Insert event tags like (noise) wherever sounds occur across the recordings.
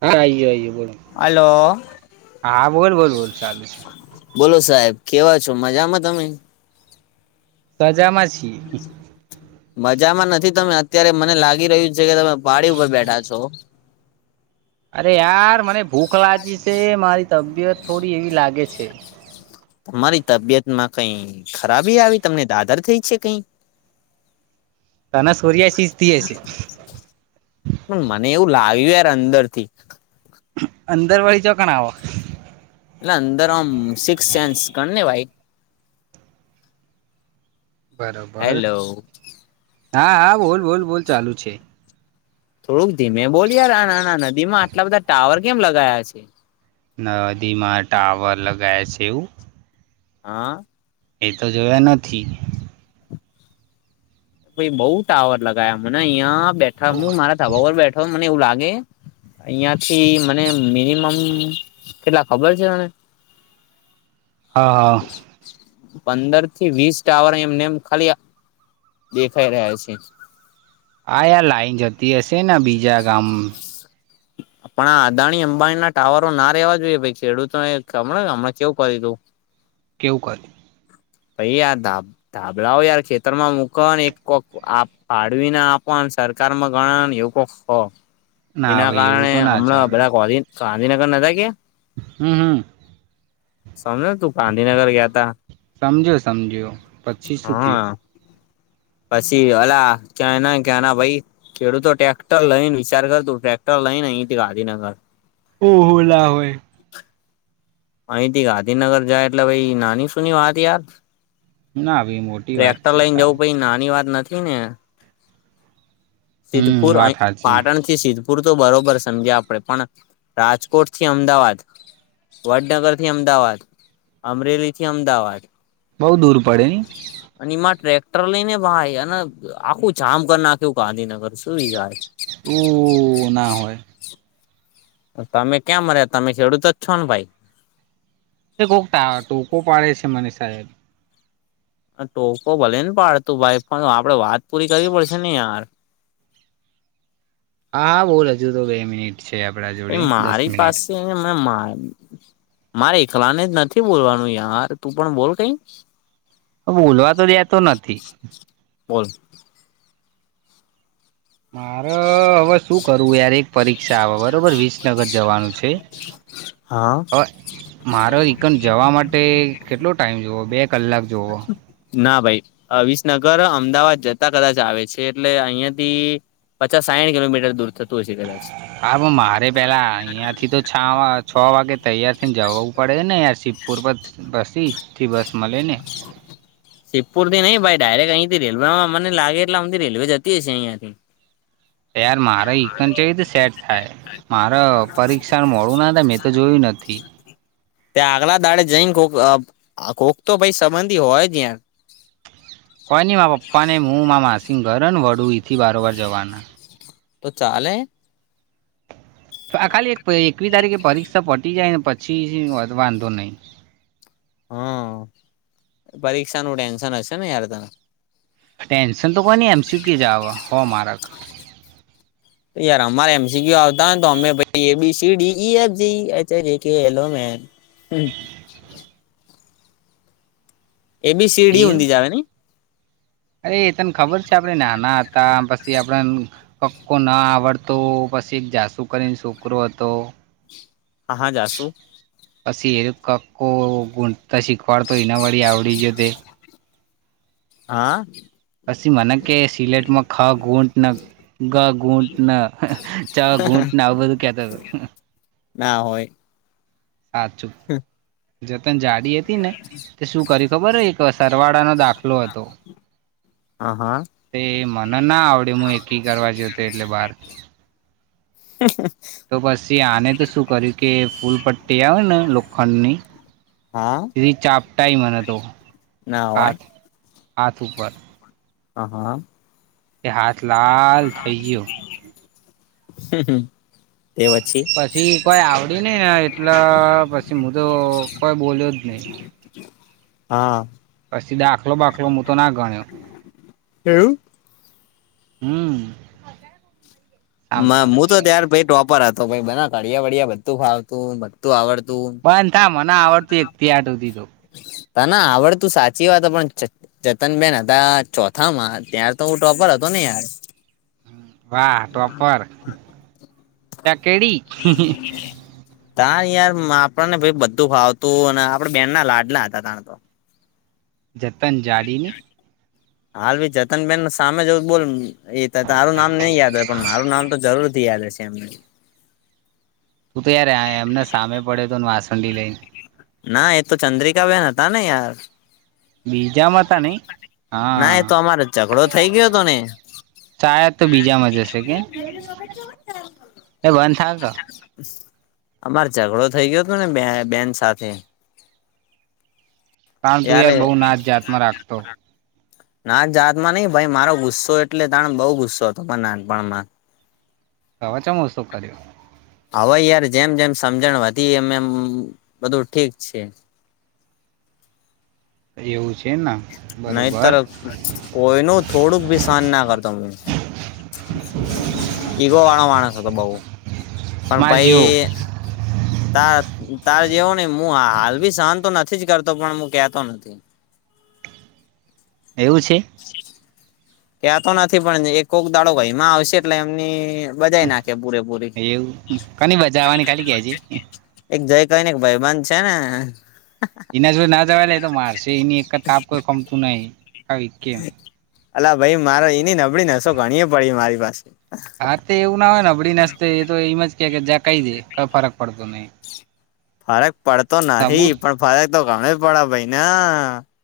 હા આઈયયો આઈયો બોલો. હાલો. હા બોલ બોલ બોલ ચાલુ છે બોલો સાહેબ કેવા છો મજામાં તમે મજામાં (inaudible) મજામાં નથી તમે અત્યારે મને લાગી રહ્યું છે કે તમે પાડી ઉપર બેઠા છો અરે યાર મને ભૂખ લાગી છે મારી તબિયત થોડી એવી લાગે છે તમારી તબિયત માં કઈ ખરાબી આવી તમને દાદર થઈ છે કઈ તને સૂર્યાશીષ થી હશે પણ મને એવું લાગ્યું યાર અંદર થી અંદરવાળી ચોકણ આવો એટલે અંદર આમ સિક્સ સેન્સ ગણ ને ભાઈ બરોબર હેલો હા હા બોલ બોલ બોલ ચાલુ છે થોડુંક ધીમે બોલી યાર આ નાના નદી માં આટલા બધા ટાવર કેમ લગાયા છે નદીમાં ટાવર લગાય છેવું હા એ તો જોયા નથી ભ બઉુ ટાવર લગાયા મને અહં બેઠા હું મારા ધાબાર બેઠો મને એવું લાગે અહિયાં થી મને મિનિમમ કેટલા ખબર છે મને હા હા પંદર થી વીસ ટાવર એમને એમ ખાલી દેખાઈ રહ્યા છે હા યાર લાઈન જતી હશે બીજા ગામ પણ આ અદાણી અંબાણી ના ટાવરો ના રેવા જોઈએ ભાઈ ખેડૂતોને હમ હમણાં કેવું કર્યું તું કેવું કરે પહી યા ડબ ધાબળઓ યાર ખેતર માં મૂકને એક પાાડવીને આપવા સરકારમાં ગણ પફો ના એના ભાઈ એવું કારણે તો ના હમણાં ચાલે બધા ગાંધીનગર ન કે્યા હમ્મ હમ્મ સમજોને તું ગાંધીનગર ગયા તા સમજિયો સમજિયો હા પછી અલા ક્યા ના ક્યાં ના ભાઈ ખેડૂતો ટ્રેક્ટર લઈ ને વિચાર કર તું ટ્રેક્ટર લઈ ને અહીથી ગાંધીનગર ઓહો લા હોય અહીથી ગાંધીનગર જાય એટલે ભાઈ નાની સુની વાત યાર ના આવી મો ટ્રેક્ટર લઈને જવું પછ નાની વાત નથી ને હમ સિદ્ધપુર અ વાત સાચી પાટણ સિદ્ધપુર તો બરોબર સમજે આપડે પણ રાજકોટ થી અમદાવાદ વડનગર થી અમદાવાદ અમરેલી થી અમદાવાદ બઉુ દૂર પડે ને અને એમાં ટ્રેક્ટર લઈ ને ભાઈ અને આખું જામ કર નાખ્યું ગાંધીનગર સુું યાર ઉ ના હોય તમે ક્યાં મર્યા તમે ખેડૂતો જ છો ને ભાઈ એ કોકતા ટું કો પાડે છે મને સાહેબ ટોકો ભલે ને પાડતું ભાઈ આપડે વાત પૂરી કરવી પડશે ને યાર હા હા બહુ રજુ તો બે મિનિટ છે આપણા જોડે દસ મિનિટ મે મા મારે એકલાને જ નથી બોલવાનું યાર તું પણ બોલ કઈ હ બોલવા તો દેતો નથી બોલ મારે હવે શું કરવું યાર એક પરીક્ષા આવે બરોબર વીસ નગર જવાનું છે હા હ મારો રિકડ જવા માટે કેટલો ટાઈમ જુવઓ બે કલાક જુવઓ ના ભાઈ અવસનગર અમદાવાદ જતા કદાચ આવે છે એટલે અહિયાંથી પચાસ સાહીઠ કિલોમીટર દૂર થતું હોય છે કદાચ હા મારે પેલા અહિયાયા થી તો છ છ વાગે તૈયારથી ને જવું પડે ને યાર શિવપુર પર બસીથી બસ મળે ને. શિવપુર થી નઈ ભાઈ ડાયરેક્ટ અહી થી રેલવેમાં મને લાગે એટલે અમથી રેલવે જતી હશે અહિયાયા થી (inaudible) યાર મારા કઈ રીતે સેટ થાય મારે પરીક્ષા મોડું ના થાય મેં તો જોયું નથી. પછી. ત્યા આગલા દાડે જઈને કોક કોક તો ભાઈ સંબંધી હોય ત્યાં. કોઈ નહી મા પપ્પા ને હું માં માસિંગ ઘર ને વડું થી વારોવાર જવાના. તો ચાલે. આ ખાલી એકવીસ તારીખે પરીક્ષા પટી જાય ને પછી વાંધો નહી. હમ્મ પરીક્ષા નું ટેન્શન હશે ને યાર તને. ટેન્શન તો કોઈ નહી એમસી ક્યુ જ આવ હો માર્ક. અરે અમારે એમસી ક્યુ આવતા હોયે તો અમે પછી A B C D E F G H I J K લ ઓ મનો હમ્મ એ બી સીડી એવું હૂંડી જવ આવે ને અરે એ તને ખબર છે આપડે નાના હતા પછી આપડ કક્કો ના આવડતો પછી જાસુ કરીને છોકરો હતો. હા જાશુ પછી એ કકો ગૂટતા શીખવાડતો એના વાળી આવડી જ તે હા. પછી મને કે સિલેટમાં ખા ઘૂંટ ના ગા ઘૂંટને ચા ઘૂંટના આ બધું કેતા હતા. ના હોય. સાચું. જતન જાડી હતી ને તે શું કર્યું ખબર હોય એક સરવાળાનો દાખલો હતો. હ હા. તે મને ના આવડે હું એકી કરવા જો તો એટલે બાર. (inaudible) તો પછી આને તો શું કર્યું કે ફૂલ પટ્ટી આવે ને લોખંડ ની હા ચાપટાાઈ મને તો ના હોય હાથ હાથ ઉપર હ હા તે હાથ લાલ થઈ ગયું (inaudible) એ પછી. પછી કોઈ આવડી નહી ને એટલે પછી હું તો કોઈ બોલ્યો જ નહી. હા. પછી દાખલો બાખલો હું તો ના ગણ્યો. એવું હમ્મ. માં હું તો ત્યાર ભાઈ ટોપર હતો બને ઘડિયા વડિયા બધું ફાવતું. તું આવડતું બંધ થા મને આવડતું એક થી આઠ સુધી તો ત ના આવડતું સાચી વાત પણ (unintelligible) જતન બેેન હતા ચોથા માં ત્યાાર તો હું ટોપર હતો ને યાર. વાહ ટોપર ચકેડી (unintelligible) તાર યાર આપણને ભાઈ બધું ખાવતું અને આપડે બેન ના લાડલા હતા તાતો. જતન જાડીની. હાલ ભી જતન બેેન ના સામે જ બોલ એ તો તારું નામ નહી યાદ હોય પણ મારું નામ તો જરૂરથી યાદ હશે એમને. તું તો યાર એ એમને સામે પડે તો ને વાસણડી લઈ ના એ તો ચંદ્રિકા બહેન હતા ને યાર. બીજા માં તા નહી ના એ હા. તો અમારે ઝઘડો થઈ ગયો હતો ને ચાયા તો બીજામાં જશે કે. એ બંધ (unintelligible) અમાર ઝઘડો થઇ ગયો હતો ને બે બેન સાથે. કારણ તું ત્યારે યાર બહુ નાચ જાતમાં રાખતો (unintelligible) ના જાતમાં નહીં ભાઈ મારો ગુસ્સો એટલે તણ બહુ ગુસ્સો હતો પણ નાનપણમાં. (unintelligible) શું કર્યો. હવે યાર જેમ જેમ સમજણ વધી એમ એમ બધું ઠીક છે. એવું છે ન. નહીત કોઈનું થોડુંક ભી સહાન ના કરતો. ઈગો વાળો માણસ હતો બઉ પણ માર ભાઈ જેવો તાર તાર જેવો નહીં હું હાલ ભી સહન તો નથી જ કરતો પણ હું કેતો નથી. એવું છે. ક્યાતો નથી પણ એકક દાડો ભાઈમાં આવશે એટલે એમની બજાઈ નાખે પૂરેપૂરી. એવું કની બજાવાની ખાલી કે જે. એક જઈ કઈને એક ભાઈબંધ છે ને એના જો ના જવાય લ તો મારશે એની એક તાપ કોઈ કમતું નહી. આવી કેમ અલા ભાઈ મારો એની નબળી નસો ઘણીએ પડી મારી પાસે. હા તો એવું ના હોય ને અબડી નાસ્તે એ તો એમ જ કે કે જ કઈ જાય કઈ ફરક પડતો નહી. ફરક પડતો સબૂત નહી પણ ફરક તો ગમે પડે ભાઈ ના.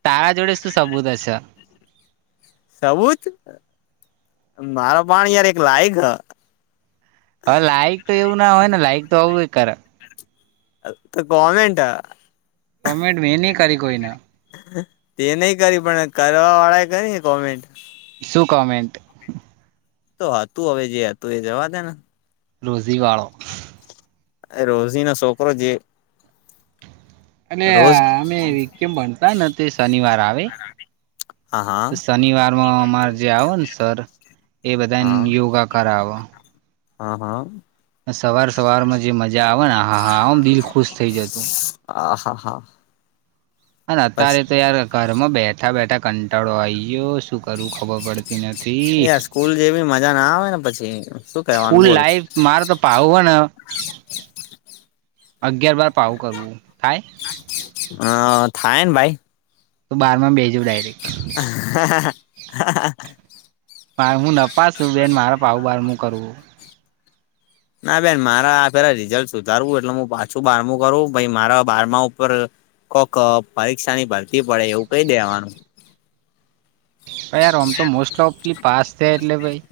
તારા જોડે શું સબૂત હશે. સબૂત મારા પાણી યાર એક લાયક હ. હવે લાઈક તો એવું ના હોય ને લાઈક તો આવું કરે. આ તો કોમેન્ટ આ. કોમેન્ટ મે ની કરી કોઈના. તે નહીં કરી પણ કરવા વાળા કરીને કોમેન્ટ. શું કમેન્ટ. તો હતું હવે જે હતું એ જવા દે ને. રૂઝી વાળો. એ રોઝી ના છોકરો જે અને રોજ અમે વ કેમ ભણતા ને તે શનિવાર આવે હા હા શનિવારમાં અમારે જે આવો ને સર એ હા બધાને યોગા કરાવો હા હા સવાર સવારમાં જે મજા આવે ને હા હામ દિલ ખુશ થઈ જતું આ હા હા અને અત્યારે તો પછી યાર ઘરમાં બેઠા બેઠા કંટાળો આ ગયો શું કરવું ખબર પડતી નથી યાર સ્કૂલ જેવી મજા ના આવે ને પછી શું કેવાનું બોલ લાઈવ મારે તો પાવું હોય ને અગિયાર બાર પાવું કરવું થાય હ થાય ને ભાઈ તો બારમાં બેજવ ડાયરેક્ટ (inaudible) મા હું નપશું બેન મારે ભાવ બાર નું કરવું ના બેન મારા પેલા રિઝલ્ટ સુધારવું એટલે હું પાછું બારમું કરું મારા બારમા ઉપર કોક પરીક્ષા ની ભરતી પડે એવું કઈ દેવાનું ભ ય આમ તો મોસ્ટ ઓફલી પાસ થયા એટલે ભાઈ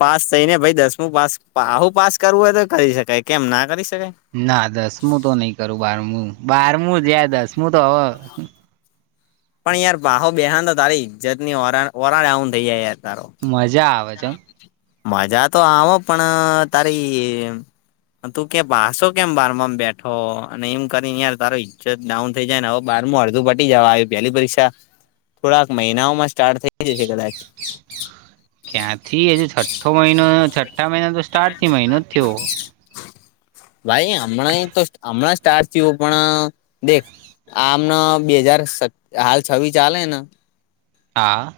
પાસ થઈ ને ભાઈ દસમું પાસ આવું પાસ કરવું હોય તો કરી શકાય કેમ ના કરી શકાય ના દસમું તો નઈ કરું બારમું બારમું જયા દસમું તો હવે પણ યાર બાહો બેહાન તારી જતની ઓ ઓરા ડાઉન થઈ જાય યાર મજા આવે છે મજા તો આવો પણ તારી તું કે બાસો કેમ બહાર માં બેઠો અને એમ કરી યાર તારો ઈજ્જત ડાઉન થઈ જાય હવે બાર અડધું પટી જવા આવી પહેલી પરીક્ષા થોડાક મહિનાઓમાં સ્ટાર્ટ થઈ જશે કદાચ ક્યાંથી હજુ છઠ્ઠો મહિનો છઠ્ઠા મહિના તો સ્ટાર્ટ થી મહિનો જ થયો ભાઈ હમણાં તો હમણાં સ્ટારત થીયો પણ દેખ આમના બે હજાર હાલ છવી ચાલેને હા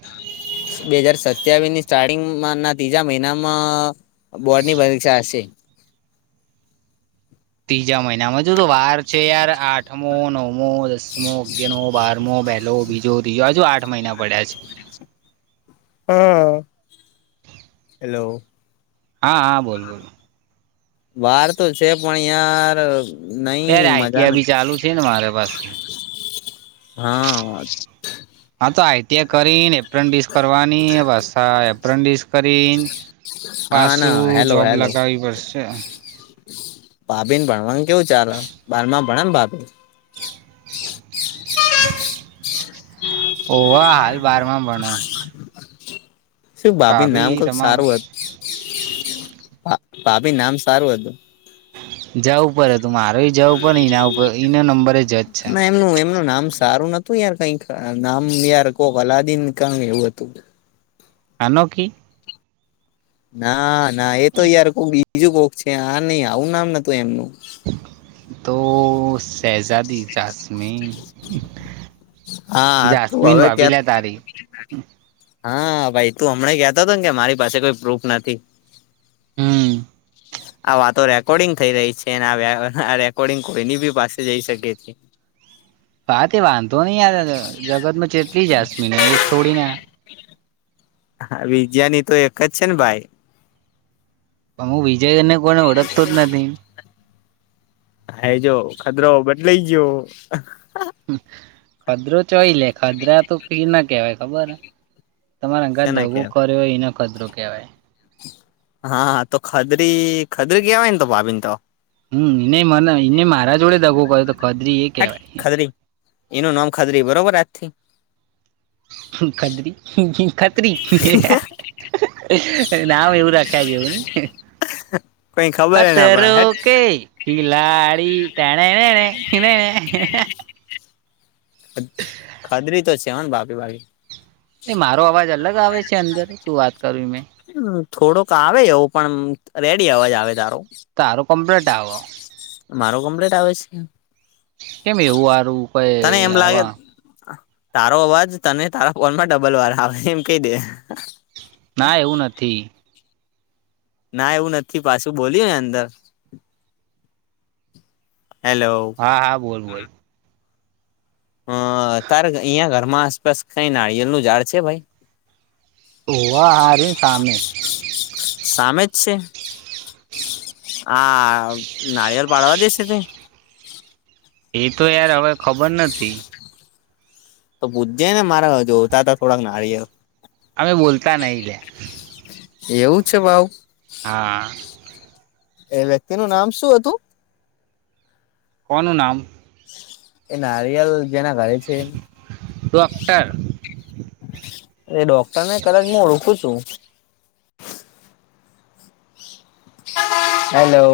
બે હજાર સત્યાવીસની સ્ટાર્ટિંગ ના ત્રીજા મહિનામાં બોર્ડ ની પરીક્ષા હશે ત્રીજા મહિનામાં જો તો વાર છે યાર આઠમ નવમો નવમો દસમો અગિયારમો બારમો પહેલો બીજો ત્રીજો હજુ આઠ મહિના પડ્યા છે. હા હેલો હા હા બોલ બોલ વાર તો છે પણ અહિયાંર નહી યાર મજા આઈટીઆઈ બી નથી ચાલુ છે ને મારે પાસે હા હા તો આ તે્યા કરીને એપ્રેન્ડિસ કરવાની બસ આ એપ્રેન્ડિસ કરી હા ના પાસું જોબ લગાવી પડશે ભાભી ને ભણવાનું કેવું ચાલ બારમાં ભણે ને ભાભી (inaudible) ઓવા હાલ બારમાં ભણે (inaudible) શું ભાભી નામ કક સારું હતું ભાભી નામ સારું હતું જવું પડે હતું મારે જવું પડે એના ઉપર એના નંબરે જ છે નહી એમનુ એમનું નામ સારું નતું યાર કઈ નામ યાર કો અલાદીન કણ એવું હતું અનોખી ના ના એ તો યાર કોક બીજું કોક છે આ નહ આવું નામ નતું એમનું તો શહેઝાદી જાસમીન હા તું જાસમીન હવે ભાભી ક્યાં લે તારી હા ભાઈ તું હમણા કતો હતો ને કે મારી પાસે કોઈ પ્રૂફ નથી હમ આ વાતો રેકોર્ડિંગ થઈ રહી છે આ આ રેકોર્ડિંગ કોઈની બી પાસે જઈ શકે છે. હ તે વાંધો નહી યાર જગત માં જેટલી જ જાસમિન એક થોડી ના હા વિજયા ની તો એક જ છે ને ભાઈ હું વિજયને કોને ઓળખતો જ નથી હા જો ખદરો બદલાઈ ગયો ખધરું ચોય લે ખધરા તો કી ના કેવાય ખબર તમારે હંગાંથ શેને દગું કેવાય કર્યો હોય એનો ખદરો કેવાય હા તો ખધરી ખધરી કવાય ને તો ભાભીને તો? હમ એને મને એને મારા જોડે દગો કર્યો તો ખાધરી એ હટ કેહેવાય ખદરી એનું નામ ખાધરી બરોબર આજથી ખડરી ખ નામ એવું રાખ્યા જેવું ને કઈ ખબર ના પડે ખતરો હેટ કે ખિલાડી તના એને એને કધ એને ખાધરી તો છે હોને ભાભી બાકી એ મારો અવાજ અલગ આવે છે અંદર તું વાત કરવી મેં મ થોડોક આવે એવું પણ રેડી અવાજ આવે તારો તારો કમ્પ્લીટ આવો મારો કમ્પ્લેટ આવે છે. કેમ એવું આરું તને કઈ એમ લાગે આવા તારો અવાજ તને તારા ફોન માં ડબલ વાળ આવે એમ કહી દે ના એવું નથી ના એવું નથી પાછું બોલ્યું ને અંદર હેલો હા હા બોલ બોલ અ તારે અહિયાં ઘરમાં આસપાસ કઈ નારિયેલ નું ઝાડ છે ભાઈ હોવ આર્યું ને સામે સામે જ છે? આ નારિયેળ પાડવા દેસે તાઈ એ તો યાર હવે ખબર નથી તો પૂજ જાય ને મારા જોતા હતા થોડાક નાળિયે અમે બોલતા નહી લ્યા એવું છે ભઉ હા એ વ્યક્તિ નું નામ શું હતું કોનું નામ એ નારિયેલ જેના ઘરે છે ડોક્ટર એ ડોક્ટરને કદાચ હું ઓળખું છું હેલો